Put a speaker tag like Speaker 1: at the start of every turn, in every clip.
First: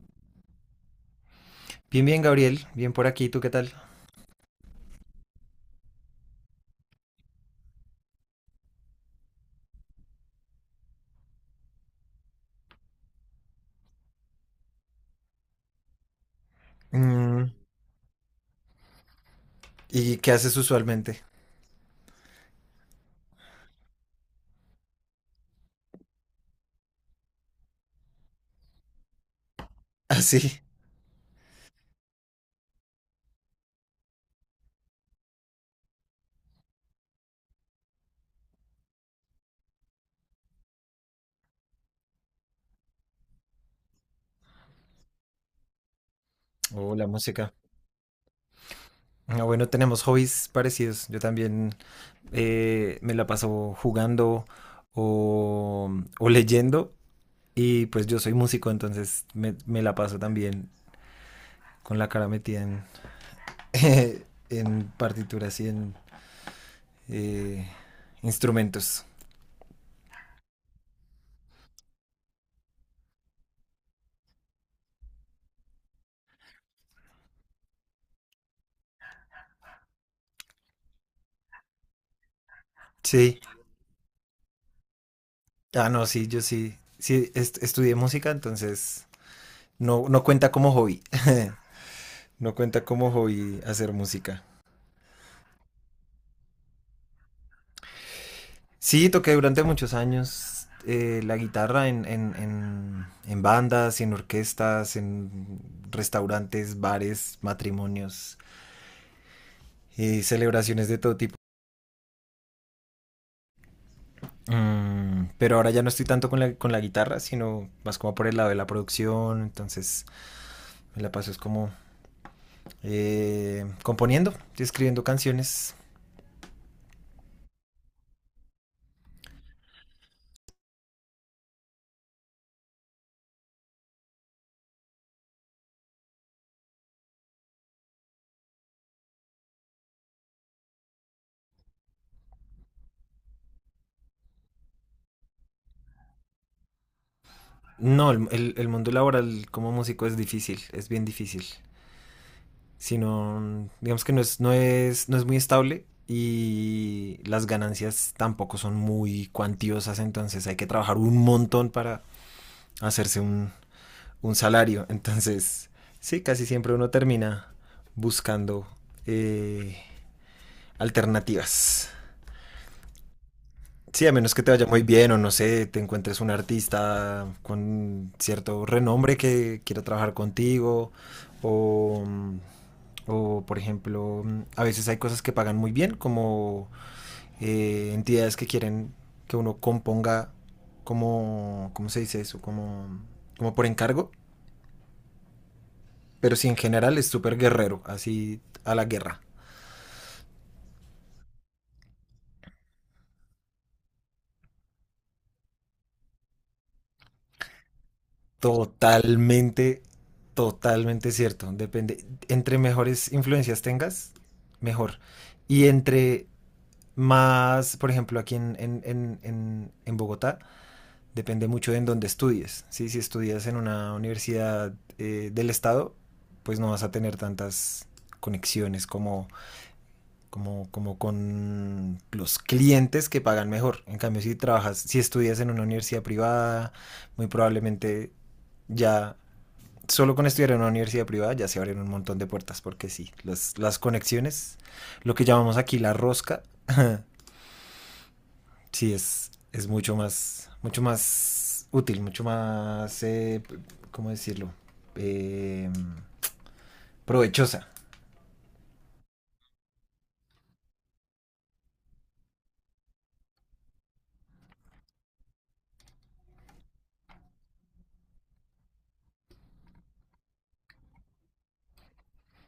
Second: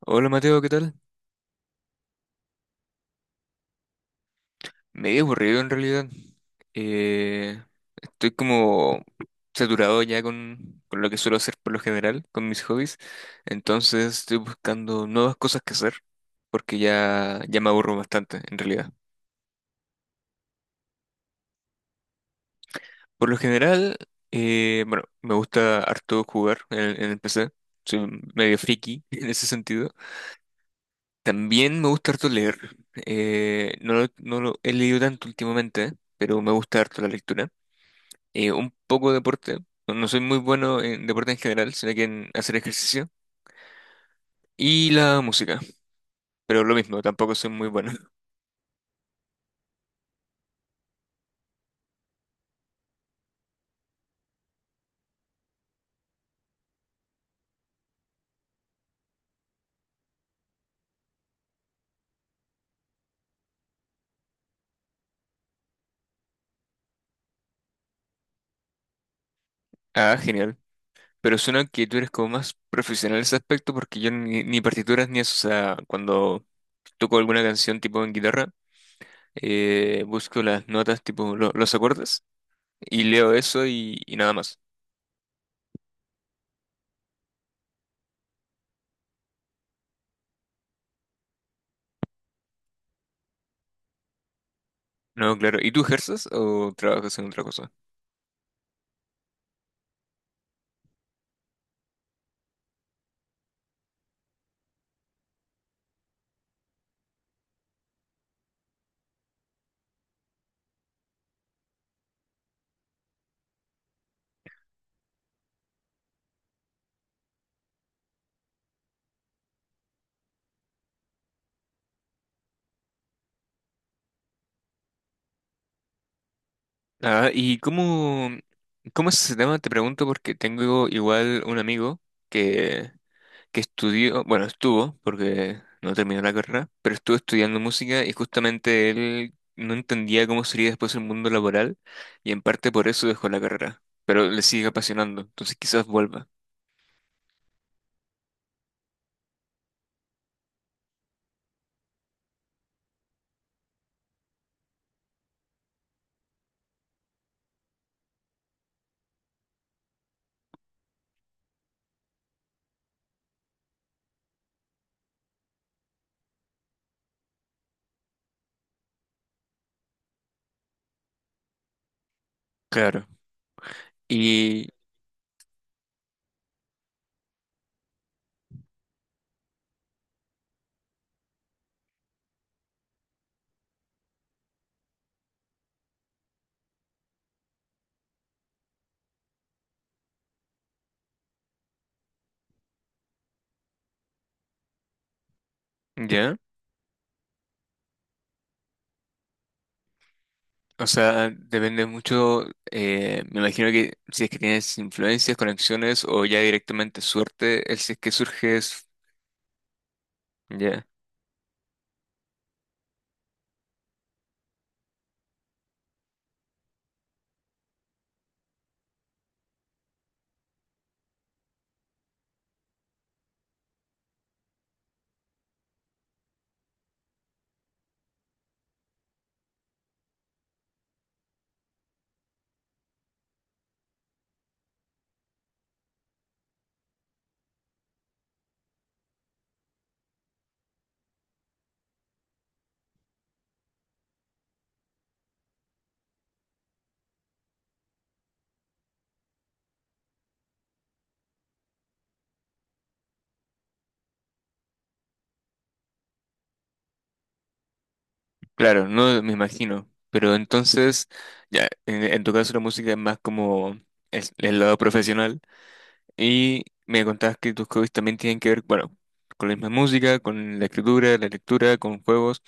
Speaker 1: Hola Mateo, ¿qué tal?
Speaker 2: Bien, bien, Gabriel. Bien por aquí. ¿Tú qué tal?
Speaker 1: Medio aburrido en realidad. Eh, Estoy como saturado ya con lo que suelo hacer por lo general, con mis hobbies. Entonces estoy buscando nuevas cosas que hacer porque ya,
Speaker 2: Mm,
Speaker 1: ya me aburro bastante en realidad.
Speaker 2: ¿y qué haces usualmente?
Speaker 1: Por lo general, bueno, me gusta harto jugar en el PC. Soy medio friki en ese sentido.
Speaker 2: Así.
Speaker 1: También me gusta harto leer. No, no lo he leído tanto últimamente, pero me gusta harto la lectura. Un poco de deporte. No, no soy muy bueno en deporte en general, sino que en hacer ejercicio. Y la música. Pero lo
Speaker 2: Oh,
Speaker 1: mismo,
Speaker 2: la
Speaker 1: tampoco soy
Speaker 2: música.
Speaker 1: muy bueno.
Speaker 2: Ah, bueno, tenemos hobbies parecidos. Yo también me la paso jugando o, o leyendo. Y pues yo soy músico, entonces me la paso también con la cara metida en, en partituras y en eh, instrumentos.
Speaker 1: Ah, genial. Pero suena que tú eres como más profesional en ese aspecto porque yo ni partituras ni eso. O sea, cuando toco alguna canción tipo en guitarra, busco las notas tipo los acordes y leo
Speaker 2: Sí.
Speaker 1: eso y nada más.
Speaker 2: Ah, no, sí, yo sí. Sí, estudié música, entonces no, no cuenta como hobby. No cuenta como hobby hacer música.
Speaker 1: No, claro. ¿Y tú ejerces o trabajas en otra cosa?
Speaker 2: Sí, toqué durante muchos años la guitarra en bandas, en orquestas, en restaurantes, bares, matrimonios y celebraciones de todo tipo. Mm, pero ahora ya no estoy tanto con la guitarra, sino más como por el lado de la producción. Entonces me la paso es como componiendo, escribiendo canciones.
Speaker 1: Ah, ¿cómo es ese tema? Te pregunto porque tengo igual un amigo que, que estudió, bueno, estuvo, porque no terminó la carrera, pero estuvo estudiando música y justamente él no entendía cómo sería después el mundo laboral y en parte por eso dejó la carrera, pero le sigue apasionando, entonces quizás vuelva.
Speaker 2: No, el mundo laboral como músico es difícil, es bien difícil. Si no, digamos que no es muy estable y las ganancias tampoco son muy cuantiosas, entonces hay que trabajar un montón para hacerse un, un salario. Entonces, sí, casi siempre uno termina buscando eh, alternativas.
Speaker 1: Claro.
Speaker 2: Sí, a menos que te vaya
Speaker 1: Y
Speaker 2: muy bien o no sé, te encuentres un artista con cierto renombre que quiera trabajar contigo o, mm, o, por ejemplo, mm, a veces hay cosas que pagan muy bien como entidades que quieren que uno componga como, ¿cómo se dice eso? Como, como por encargo,
Speaker 1: ya,
Speaker 2: pero sí en general es súper guerrero, así a la guerra.
Speaker 1: o sea, depende mucho, me imagino que si es que tienes influencias, conexiones o ya directamente suerte, el si es que surge.
Speaker 2: Totalmente,
Speaker 1: Ya,
Speaker 2: totalmente cierto. Depende. Entre mejores influencias tengas, mejor. Y entre más, por ejemplo, aquí en Bogotá, depende mucho de en dónde estudies, ¿sí? Si estudias en una universidad del estado, pues no vas a tener tantas conexiones como con los clientes que pagan mejor. En cambio, si trabajas, si estudias en una universidad privada, muy probablemente ya solo con estudiar en una universidad privada ya se abren un montón de puertas, porque sí, las conexiones, lo que llamamos aquí la rosca, sí es mucho más útil, mucho más, ¿cómo decirlo? Eh, provechosa.
Speaker 1: claro, no me imagino. Pero entonces, ya, en tu caso la música es más como el lado profesional. Y me contabas que tus hobbies también tienen que ver, bueno, con la misma música, con la escritura, la lectura, con juegos.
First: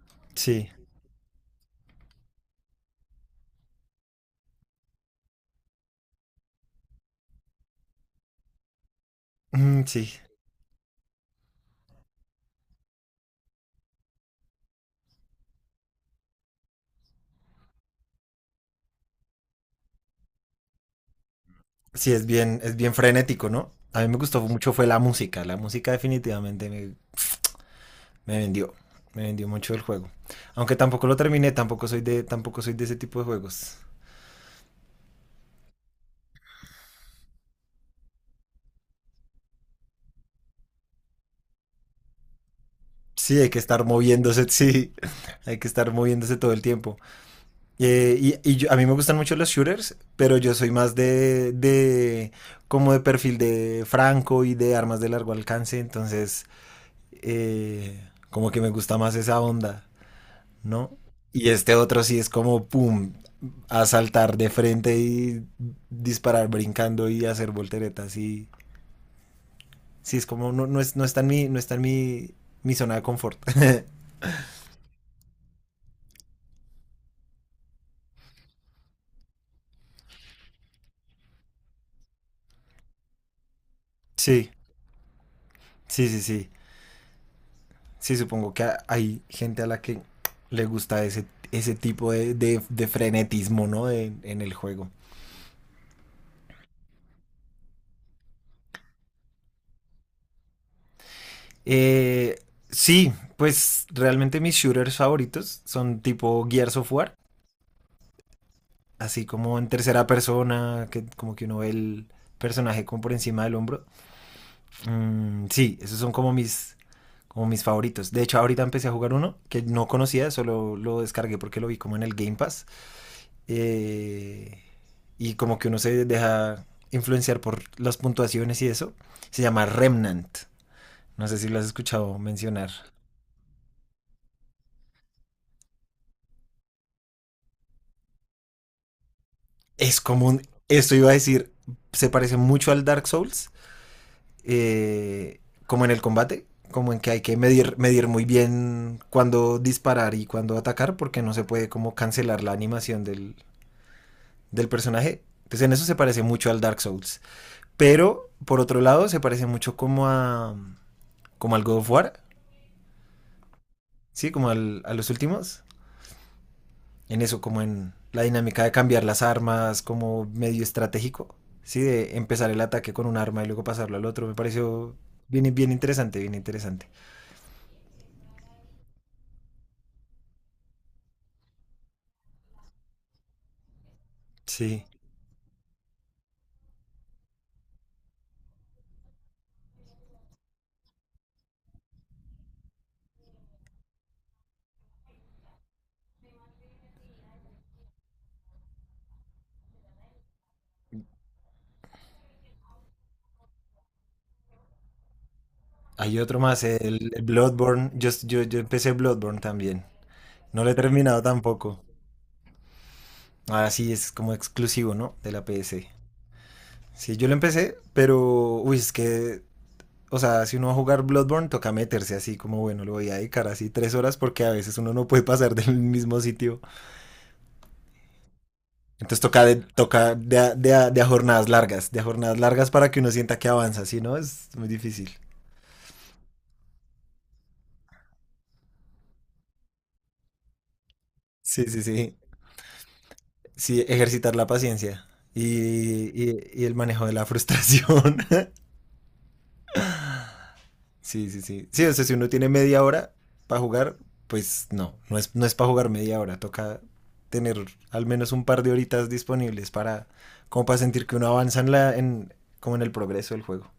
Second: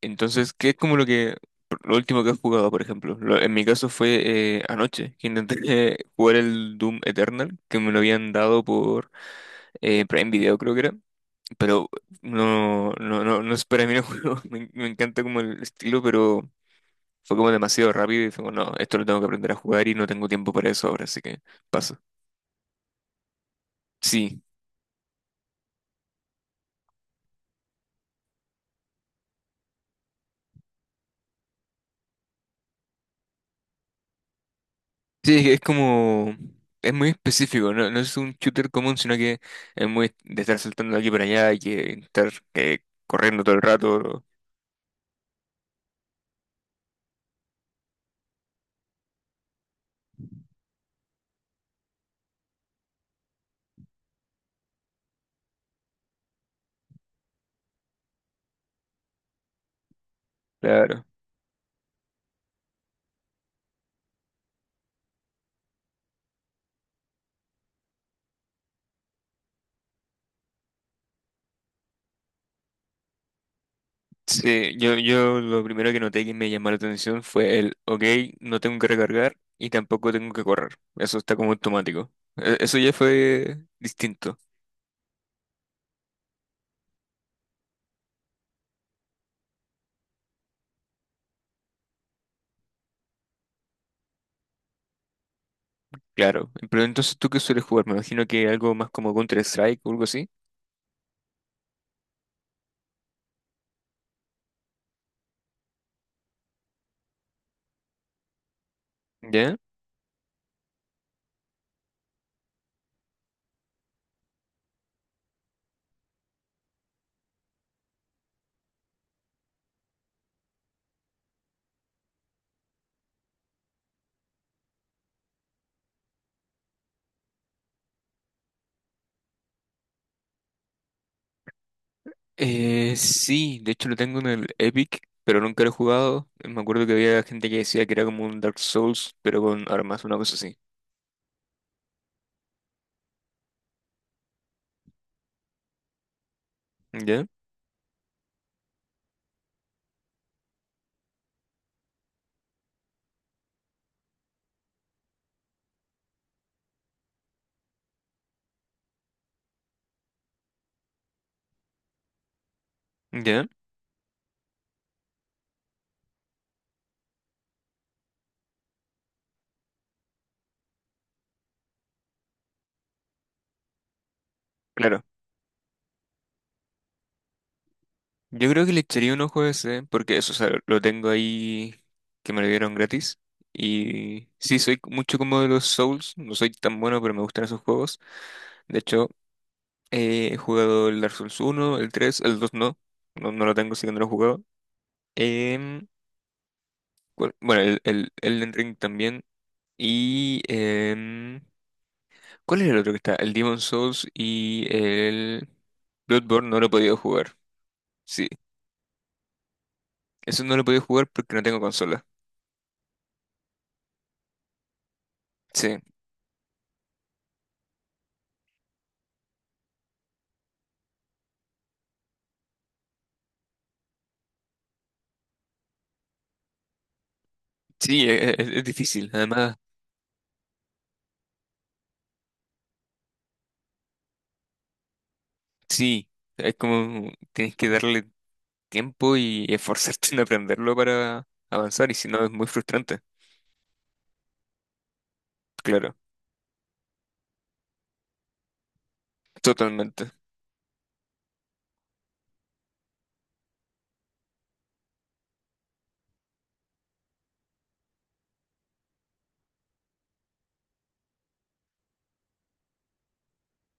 Speaker 1: Entonces,
Speaker 2: Sí.
Speaker 1: ¿qué es como lo que, ¿lo último que has jugado, por ejemplo? En mi caso fue anoche, que intenté jugar el Doom Eternal, que me lo habían dado por
Speaker 2: Mm, sí,
Speaker 1: Prime Video, creo que era. Pero no, no, no, no es para mí el juego. Me encanta como el estilo, pero fue como demasiado rápido y fue como, no, esto lo tengo que aprender a jugar y no tengo tiempo para eso ahora, así que paso.
Speaker 2: sí es bien frenético, ¿no? A mí me
Speaker 1: Sí,
Speaker 2: gustó mucho fue la música definitivamente me, me vendió, me vendió mucho el juego. Aunque tampoco lo terminé, tampoco soy de, tampoco soy de ese tipo de juegos.
Speaker 1: sí, es que es como... Es muy específico, no, no es un shooter común, sino que es muy de estar saltando de aquí para allá y que estar
Speaker 2: Sí,
Speaker 1: corriendo
Speaker 2: hay
Speaker 1: todo
Speaker 2: que
Speaker 1: el
Speaker 2: estar
Speaker 1: rato.
Speaker 2: moviéndose, sí, hay que estar moviéndose todo el tiempo. A mí me gustan mucho los shooters, pero yo soy más de como de perfil de franco y de armas de largo alcance, entonces como que me gusta más esa onda, ¿no?
Speaker 1: Claro.
Speaker 2: Y este otro sí es como, pum, a saltar de frente y disparar brincando y hacer volteretas y sí, es como, no, no, no está no está en mi, mi zona de confort.
Speaker 1: Sí, yo lo primero que noté que me llamó la atención fue el, ok, no tengo que recargar y tampoco tengo que correr. Eso está como automático. E- Eso ya fue distinto,
Speaker 2: Sí, sí, sí, sí. Sí, supongo que hay gente a la que le gusta ese, ese tipo de frenetismo, ¿no? De- en el juego.
Speaker 1: claro. Pero entonces, ¿tú qué sueles jugar? Me imagino que algo más como Counter-Strike o algo así.
Speaker 2: Eh, sí, pues realmente mis shooters favoritos son tipo Gears of War, así
Speaker 1: ¿Ya?
Speaker 2: como en tercera persona, que como que uno ve el personaje como por encima del hombro. Mm, sí, esos son como mis favoritos. De hecho, ahorita empecé a jugar uno que no conocía, solo lo descargué porque lo vi como en el Game Pass. eh, y como que uno se deja influenciar por las puntuaciones y eso, se llama Remnant. No sé si lo has escuchado mencionar.
Speaker 1: Sí, de hecho lo tengo en el Epic, pero nunca lo he jugado. Me acuerdo que había gente que decía que era como un Dark Souls, pero con
Speaker 2: Es
Speaker 1: armas, una
Speaker 2: como
Speaker 1: cosa
Speaker 2: un,
Speaker 1: así.
Speaker 2: esto iba a decir, se parece mucho al Dark Souls, eh, como en el combate, como en que hay
Speaker 1: ¿Ya?
Speaker 2: que medir, medir muy bien cuándo disparar y cuándo atacar, porque no se puede como cancelar la animación del personaje. Entonces en eso se parece mucho al Dark Souls. Pero, por otro lado, se parece mucho como a como al God of War.
Speaker 1: ¿Ya?
Speaker 2: Sí, como a los últimos. En eso, como en la dinámica de cambiar las armas, como medio estratégico. Sí, de empezar el ataque con un arma y luego pasarlo al otro. Me pareció bien, bien interesante, bien interesante.
Speaker 1: Yo creo que le echaría un ojo a ese, porque eso, o sea, lo tengo ahí que me lo dieron gratis. Y sí, soy
Speaker 2: Sí.
Speaker 1: mucho como de los Souls, no soy tan bueno, pero me gustan esos juegos. De hecho, he jugado el Dark Souls uno el 3 el 2 no, no, no lo tengo, así que no lo he jugado. Em, ¿cuál- bueno, el Elden Ring también. Y... em, ¿cuál era el otro que está? El Demon Souls y el
Speaker 2: Hay otro
Speaker 1: Bloodborne no
Speaker 2: más,
Speaker 1: lo he podido
Speaker 2: el
Speaker 1: jugar.
Speaker 2: Bloodborne.
Speaker 1: Sí,
Speaker 2: Yo empecé Bloodborne también.
Speaker 1: eso no lo
Speaker 2: No
Speaker 1: he
Speaker 2: lo he
Speaker 1: podido jugar
Speaker 2: terminado
Speaker 1: porque no tengo
Speaker 2: tampoco.
Speaker 1: consola.
Speaker 2: Ah, sí, es como exclusivo, ¿no? De la
Speaker 1: Sí.
Speaker 2: PS. Sí, yo lo empecé, pero... Uy, es que o sea, si uno va a jugar Bloodborne, toca meterse así como, bueno, le voy a dedicar así 3 horas porque a veces uno no puede pasar del mismo sitio.
Speaker 1: Sí, es difícil.
Speaker 2: Entonces
Speaker 1: Además,
Speaker 2: toca de, a, de, a, de a jornadas largas, de a jornadas largas para que uno sienta que avanza, ¿sí? ¿No? Es muy difícil.
Speaker 1: sí, es como tienes que darle tiempo y esforzarte en aprenderlo para
Speaker 2: Sí, sí,
Speaker 1: avanzar y si
Speaker 2: sí.
Speaker 1: no es muy frustrante.
Speaker 2: Sí, ejercitar la paciencia y,
Speaker 1: Claro,
Speaker 2: y el manejo de la frustración.
Speaker 1: totalmente.
Speaker 2: Sí, sí, sí. Sí, o sea, si uno tiene media hora para jugar, pues no es, no es para jugar media hora, toca tener al menos un par de horitas disponibles para, como para sentir que uno avanza en, como en el progreso del juego.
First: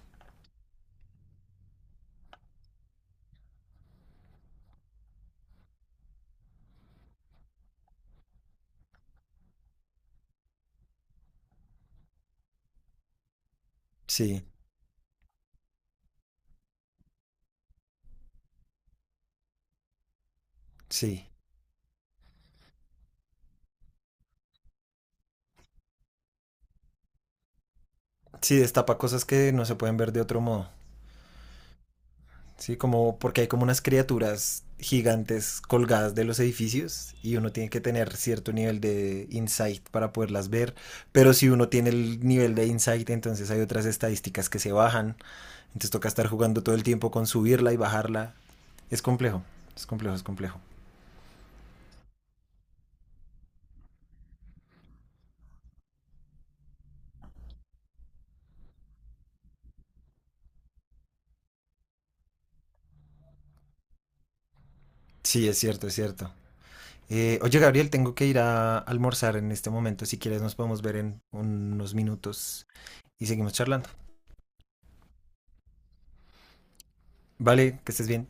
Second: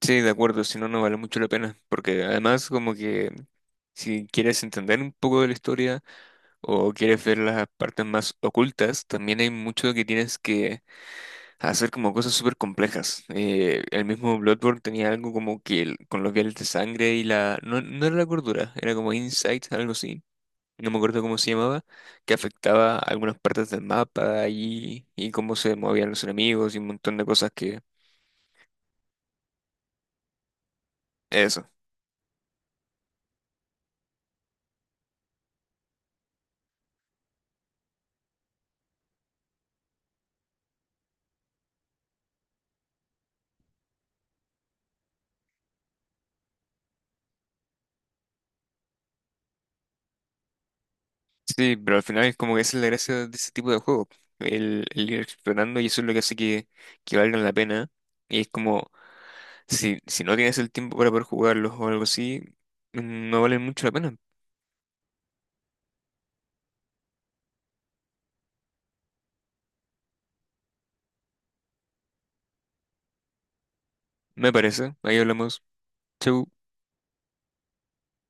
Speaker 1: Sí, de acuerdo, si no, no vale mucho la pena. Porque además como que si quieres entender un poco de la historia o quieres ver las partes más ocultas, también hay mucho que tienes que a hacer como cosas súper complejas. El mismo
Speaker 2: Sí,
Speaker 1: Bloodborne tenía algo como que con los viales de sangre y la... No, no era la cordura, era como Insight, algo así. No me acuerdo
Speaker 2: sí.
Speaker 1: cómo se llamaba, que afectaba algunas partes del mapa y cómo se movían los enemigos y un montón de cosas que...
Speaker 2: Sí, destapa cosas que no se pueden ver de otro modo.
Speaker 1: Eso.
Speaker 2: Sí, como porque hay como unas criaturas gigantes colgadas de los edificios y uno tiene que tener cierto nivel de insight para poderlas ver, pero si uno tiene el nivel de insight, entonces hay otras estadísticas que se bajan. Entonces toca estar jugando todo el tiempo con subirla y bajarla. Es complejo, es complejo, es complejo.
Speaker 1: Sí, pero al final es como que esa es la gracia de ese tipo de juego. El ir explorando y eso es lo que hace que valgan la pena. Y es como, si, si no tienes el tiempo para poder jugarlos o algo así, no valen mucho la pena.
Speaker 2: Sí, es cierto, es cierto. Oye, Gabriel, tengo que ir a almorzar en este momento. Si quieres, nos podemos ver en unos minutos y seguimos charlando.
Speaker 1: Me parece. Ahí hablamos. Chau.
Speaker 2: Vale, que estés bien.